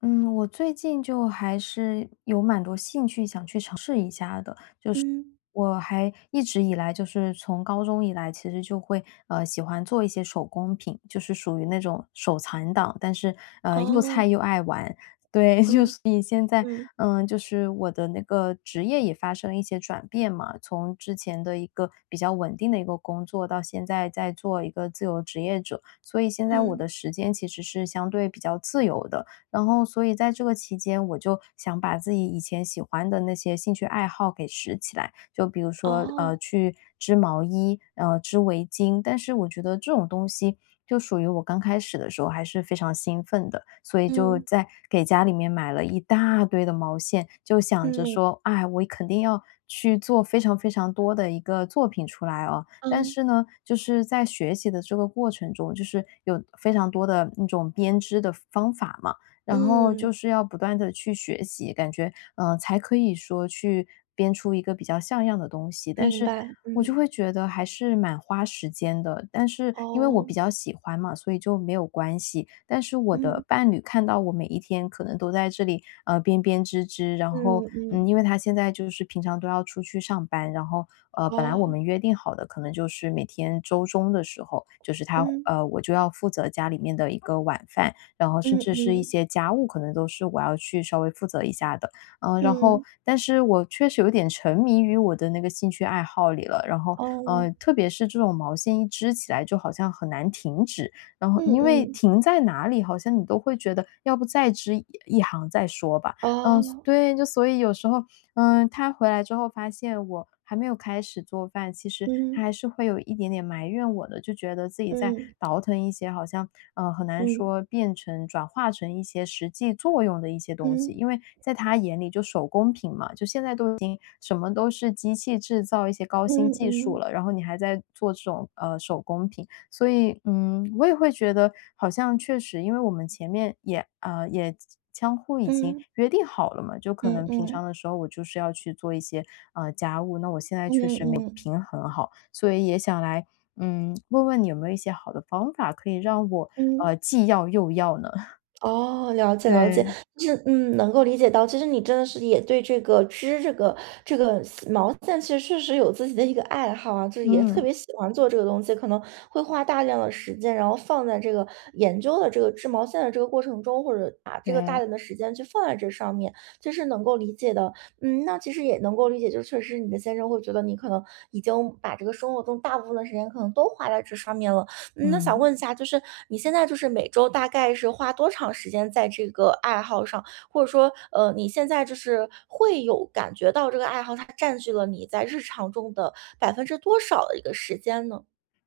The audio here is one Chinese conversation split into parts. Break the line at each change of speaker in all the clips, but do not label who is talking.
嗯，我最近就还是有蛮多兴趣想去尝试一下的。
嗯，
我还一直以来就是从高中以来，其实就会喜欢做一些手工品，就是属于那种手残党，但是又
哦，
菜又爱玩。对，就
嗯
是你现在，
嗯
嗯，就是我的那个职业也发生了一些转变嘛，从之前的一个比较稳定的一个工作，到现在在做一个自由职业者，所以现在我
嗯，
的时间其实是相对比较自由的，然后所以在这个期间，我就想把自己以前喜欢的那些兴趣爱好给拾起来，就比如说，
哦，
去织毛衣，织围巾，但是我觉得这种东西就属于我刚开始的时候还是非常兴奋的，所以就
嗯
在给家里面买了一大堆的毛线，就想
嗯，
着说，哎，我肯定要去做非常非常多的一个作品出来哦。但
嗯
是呢，就是在学习的这个过程中，就是有非常多的那种编织的方法嘛，然后
嗯，
就是要不断的去学习，感觉，才可以说去编出一个比较像样的东西。但
明
是
白，
我就
嗯，
会觉得还是蛮花时间的，但是因为我
哦，
比较喜欢嘛，所以就没有关系。但是我
嗯
的伴侣看到我每一天可能都在这里，编编织织，然
嗯
后，
嗯，
因为他现在就是平常都要出去上班，然后，本来我
哦，
们约定好的可能就是每天周中的时候，就是他，
嗯
我就要负责家里面的一个晚饭，然后甚
嗯
至是一
嗯
些家务可能都是我要去稍微负责一下的。嗯，然后
嗯，
但是我确实有点沉迷于我的那个兴趣爱好里了，然后，
哦，
特别是这种毛线一织起来就好像很难停止，然后
嗯
因为
嗯，
停在哪里，好像你都会觉得要不再织一行再说吧。嗯，
哦，
对，就所以有时候他回来之后发现我还没有开始做饭，其实
嗯
他还是会有一点点埋怨我的，就觉得自己在
嗯
倒腾一些好像很难
嗯
说变成转化成一些实际作用的一些东西，
嗯
因为在他眼里就手工品嘛，就现在都已经什么都是机器制造一些高新
嗯
技术
嗯
了，然后你还在做这种手工品。所以，嗯，我也会觉得好像确实，因为我们前面也相互已经
嗯
约定好了嘛，就可能平
嗯
常的时候我就是要去做一些家务，那我现在
嗯
确实没有
嗯嗯
平衡好，所以也想来问问你有没有一些好的方法可以让我
嗯。
既要又要呢？
哦，了解了解，
对，
就是能够理解到，其实你真的是也对这个织这个丝毛线，其实确实有自己的一个爱好啊，就是也特
嗯，
别喜欢做这个东西，可能会花大量的时间，然后放在这个研究的这个织毛线的这个过程中，或者把这个大
对，
量的时间去放在这上面，这是能够理解的。嗯，那其实也能够理解，就确实你的先生会觉得你可能已经把这个生活中大部分的时间可能都花在这上面了。嗯，那想
嗯。
问一下，就是你现在就是每周大概是花多长时间在这个爱好上？或者说，你现在就是会有感觉到这个爱好它占据了你在日常中的百分之多少的一个时间呢？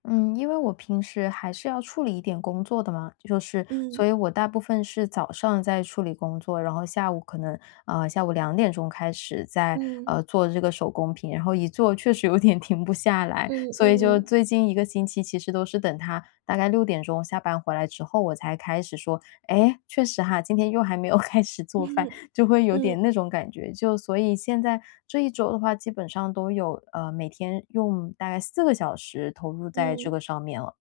嗯，因为我平时还是要处理一点工作的嘛，就是
嗯
所以我大部分是早上在处理工作，然后下午可能下午2点钟开始在
嗯
做这个手工品，然后一做确实有点停不下来，
嗯嗯
所以就
嗯
最近一个星期其实都是等他大概六点钟下班回来之后，我才开始说，哎，确实哈，今天又还没有开始做饭，
嗯
就会有
嗯
点那种感觉。就所以现在这一周的话，基本上都有，每天用大概4个小时投入在这
嗯。
个上面了，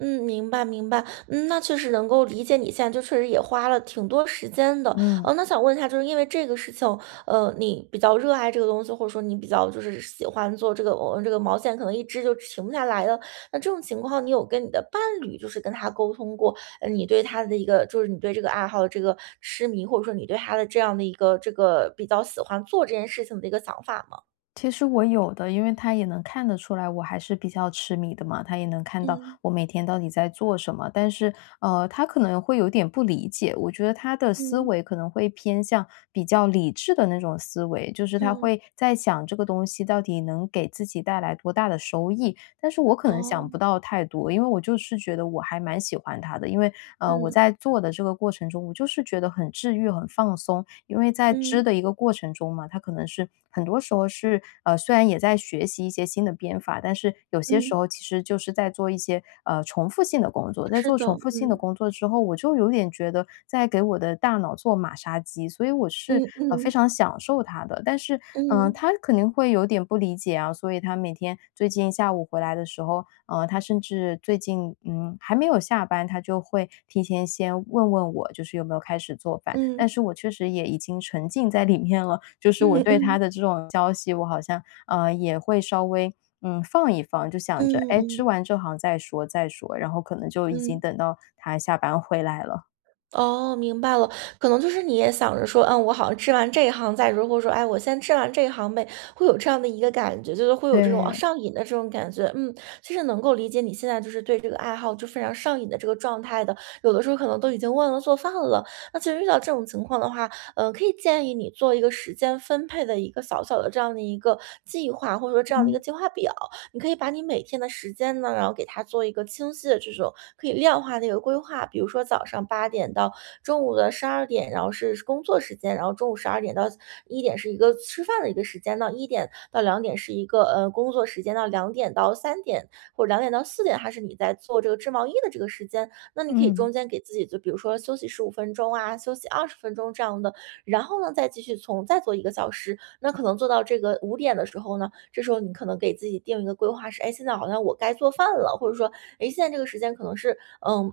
嗯，明白明白。嗯，那确实能够理解你现在就确实也花了挺多时间的。
嗯。
那想问一下，就是因为这个事情，你比较热爱这个东西，或者说你比较就是喜欢做这个这个毛线，可能一织就停不下来了。那这种情况，你有跟你的伴侣就是跟他沟通过，你对他的一个就是你对这个爱好的这个痴迷，或者说你对他的这样的一个这个比较喜欢做这件事情的一个想法吗？
其实我有的，因为他也能看得出来我还是比较痴迷的嘛，他也能看到
嗯
我每天到底在做什么。但是，他可能会有点不理解，我觉得他的思
嗯
维可能会偏向比较理智的那种思维，就是他
嗯，
会在想这个东西到底能给自己带来多大的收益。但是我可能想
哦，
不到太多，因为我就是觉得我还蛮喜欢他的，因为我
嗯
在做的这个过程中，我就是觉得很治愈、很放松，因为在织
嗯
的一个过程中嘛，它可能是很多时候是虽然也在学习一些新的编法，但是有些时
嗯，
候其实就是在做一些重复性的工作。在
是
做
的，
重复性的
嗯。
工作之后，我就有点觉得在给我的大脑做马杀鸡，所以我是
嗯
非
嗯
常享受它的。但是，
嗯
他肯定会有点不理解啊，所以他每天最近下午回来的时候，他甚至最近，还没有下班，他就会提前先问问我，就是有没有开始做饭，
嗯
但是我确实也已经沉浸在里面了，就是我对
嗯
他的这种消息，我好像，也会稍微。嗯，放一放，就
嗯
想着，哎，
嗯
吃
嗯
完这行再说，然后可能就已经
嗯，
等到他下班回来了。
哦，明白了。可能就是你也想着说，嗯，我好像吃完这一行再说，或者说，哎，我先吃完这一行呗，会有这样的一个感觉，就是会有这种啊
对，
上瘾的这种感觉。嗯，其实能够理解你现在就是对这个爱好就非常上瘾的这个状态的，有的时候可能都已经忘了做饭了。那其实遇到这种情况的话，可以建议你做一个时间分配的一个小小的这样的一个计划，或者说这样的一个
嗯
计划表。你可以把你每天的时间呢，然后给它做一个清晰的这种可以量化的一个规划。比如说早上八点到中午的十二点，然后是工作时间，然后中午十二点到一点是一个吃饭的一个时间，到一点到两点是一个工作时间，到两点到三点或者两点到四点还是你在做这个织毛衣的这个时间。那你可以
嗯，
中间给自己就比如说休息十五分钟啊，休息二十分钟这样的，然后呢再继续从再做一个小时，那可能做到这个五点的时候呢，这时候你可能给自己定一个规划是，哎，现在好像我该做饭了，或者说，哎，现在这个时间可能是，嗯，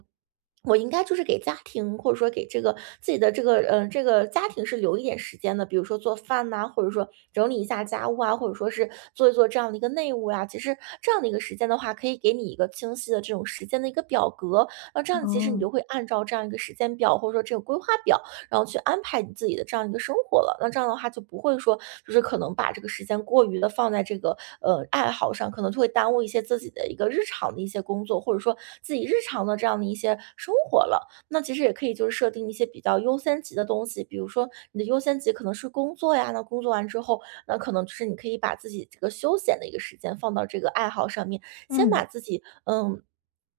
我应该就是给家庭，或者说给这个自己的这个，嗯，这个家庭是留一点时间的，比如说做饭呐，或者说整理一下家务啊，或者说是做一做这样的一个内务呀。其实这样的一个时间的话，可以给你一个清晰的这种时间的一个表格，那这样其实你
哦，
就会按照这样一个时间表，或者说这个规划表然后去安排你自己的这样一个生活了。那这样的话就不会说，就是可能把这个时间过于的放在这个爱好上，可能就会耽误一些自己的一个日常的一些工作，或者说自己日常的这样的一些生活了。那其实也可以就是设定一些比较优先级的东西，比如说你的优先级可能是工作呀，那工作完之后，那可能就是你可以把自己这个休闲的一个时间放到这个爱好上面，先把
嗯。
自己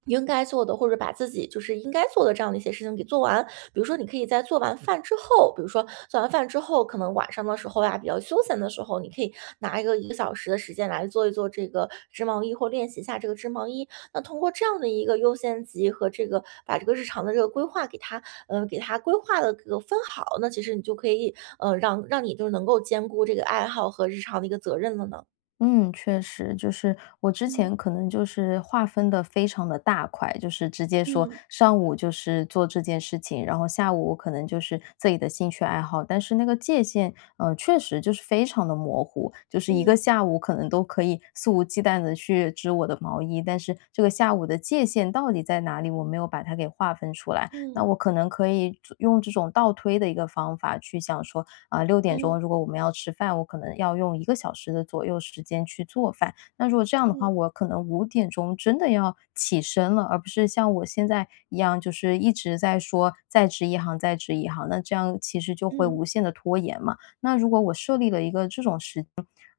应该做的，或者把自己就是应该做的这样的一些事情给做完。比如说，你可以在做完饭之后，比如说做完饭之后，可能晚上的时候呀，比较休闲的时候，你可以拿一个一个小时的时间来做一做这个织毛衣，或练习一下这个织毛衣。那通过这样的一个优先级和这个把这个日常的这个规划给它，嗯，给它规划的这个分好，那其实你就可以，嗯,让你就是能够兼顾这个爱好和日常的一个责任了呢。
嗯，确实，就是我之
嗯
前可能就是划分的非常的大块，就是直接说
嗯
上午就是做这件事情，然后下午我可能就是自己的兴趣爱好，但是那个界限，确实就是非常的模糊，就是一个
嗯
下午可能都可以肆无忌惮的去织我的毛衣，但是这个下午的界限到底在哪里，我没有把它给划分出来。那
嗯。
我可能可以用这种倒推的一个方法去想说，啊，六点
嗯
钟如果我们要吃饭，我可能要用一个小时的左右时间去做饭。那如果这样的话，
嗯
我可能5点钟真的要起身了，而不是像我现在一样，就是一直在说在职一行，在职一行，那这样其实就会
嗯
无限的拖延嘛。那如果我设立了一个这种时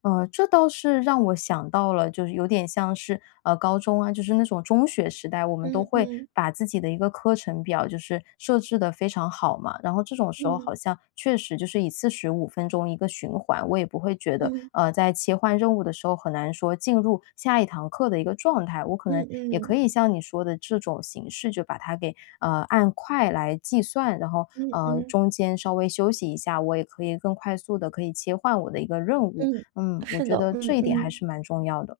呃，这倒是让我想到了，就是有点像是高中啊，就是那种中学时代，我们
嗯
都会
嗯
把自己的一个课程表就是设置的非常好嘛。然后这种时候
嗯
好像确实就是以45分钟一个循环，我也不会觉得
嗯
在切换任务的时候很难说进入下一堂课的一个状态。我可
嗯
能也可
嗯
以像你说的这种形式，就把它给按块来计算，然后
嗯嗯，
中间稍微休息一下，我也可以更快速的可以切换我的一个任务。
嗯
嗯，我
是
觉
的，
得
嗯
这一点还
嗯。
是蛮重要的，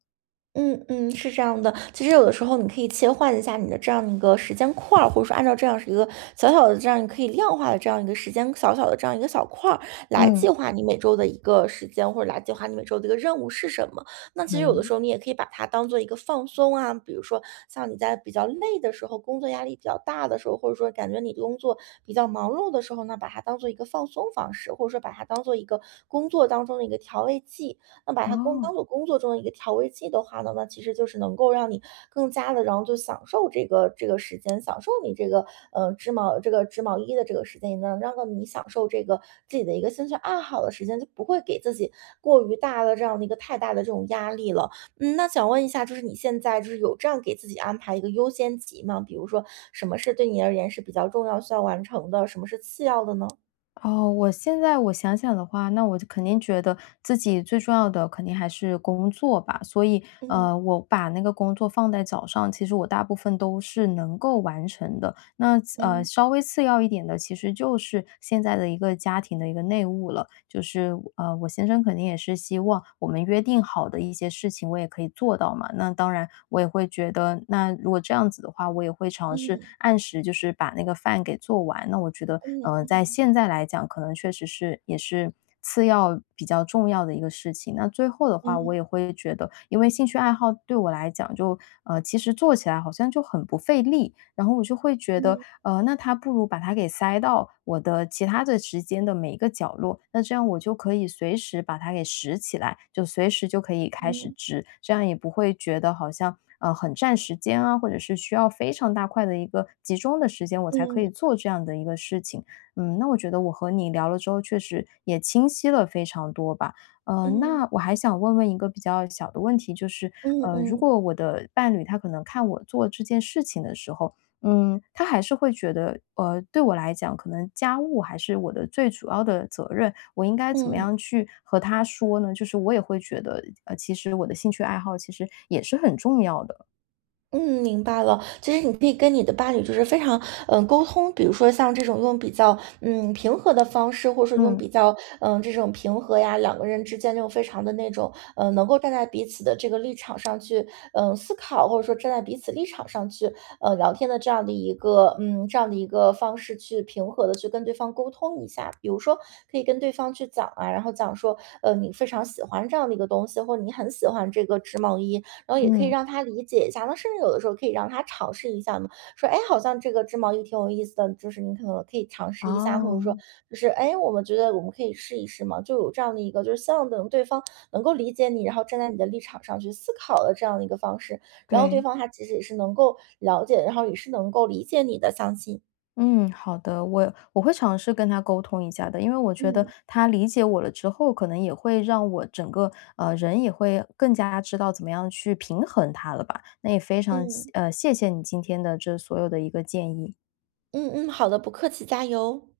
嗯嗯，是这样的。其实有的时候你可以切换一下你的这样一个时间块儿，或者说按照这样一个小小的这样你可以量化的这样一个时间，小小的这样一个小块儿来计
嗯。
划你每周的一个时间，或者来计划你每周的一个任务是什么。那其实
可
有的
以。
时候你也可以把它当做一个放松啊，比如说像你在比较累的时候，工作压力比较大的时候，或者说感觉你工作比较忙碌的时候呢，把它当做一个放松方式，或者说把它当做一个工作当中的一个调味剂。那把它工当
哦，
做工作中的一个调味剂的话呢，那其实就是能够让你更加的，然后就享受这个这个时间，享受你这个，织毛这个织毛衣的这个时间，也能让到你享受这个自己的一个兴趣爱好的时间，就不会给自己过于大的这样的一个太大的这种压力了。嗯，那想问一下，就是你现在就是有这样给自己安排一个优先级吗？比如说什么是对你而言是比较重要需要完成的，什么是次要的呢？
哦，我现在我想想的话，那我就肯定觉得自己最重要的肯定还是工作吧，所以，
嗯
我把那个工作放在早上，其实我大部分都是能够完成的。那
嗯
稍微次要一点的，其实就是现在的一个家庭的一个内务了。就是我先生肯定也是希望我们约定好的一些事情，我也可以做到嘛。那当然，我也会觉得，那如果这样子的话，我也会尝试
嗯
按时就是把那个饭给做完。那我觉得，
嗯嗯
在
嗯
现在来讲，可能确实是也是。次要比较重要的一个事情。那最后的话，我
嗯
也会觉得，因为兴趣爱好对我来讲就，其实做起来好像就很不费力。然后我就会觉得，
嗯
那它不如把它给塞到我的其他的时间的每一个角落，那这样我就可以随时把它给拾起来，就随时就可以开始
嗯。
织，这样也不会觉得好像，很占时间啊，或者是需要非常大块的一个集中的时间，我才可以
嗯
做这样的一个事情。嗯，那我觉得我和你聊了之后，确实也清晰了非常多吧。
嗯
那我还想问问一个比较小的问题，就是，
嗯
如
嗯
果我的伴侣他可能看我做这件事情的时候，嗯，他还是会觉得，对我来讲，可能家务还是我的最主要的责任，我应该怎么
嗯。
样去和他说呢？就是我也会觉得，其实我的兴趣爱好其实也是很重要的。
嗯，明白了。其实你可以跟你的伴侣就是非常沟通，比如说像这种用比较平和的方式，或者说用
嗯，
比较这种平和呀，两个人之间就非常的那种能够站在彼此的这个立场上去思考，或者说站在彼此立场上去聊天的这样的一个这样的一个方式去平和的去跟对方沟通一下。比如说可以跟对方去讲啊，然后讲说你非常喜欢这样的一个东西，或者你很喜欢这个织毛衣，然后也可以
嗯，
让他理解一下，那甚至有的时候可以让他尝试一下嘛，说，哎，好像这个织毛衣挺有意思的，就是你可能可以尝试一下，或者说
哦，
就是，哎，我们觉得我们可以试一试嘛，就有这样的一个，就是希望等对方能够理解你，然后站在你的立场上去思考的这样的一个方式，然后对
对，
方他其实也是能够了解，然后也是能够理解你的，相信，
嗯，好的，我会尝试跟他沟通一下的，因为我觉得
嗯
他理解我了之后，可能也会让我整个人也会更加知道怎么样去平衡他了吧。那也非常
嗯
谢谢你今天的这所有的一个建议。
嗯嗯，好的，不客气，加油。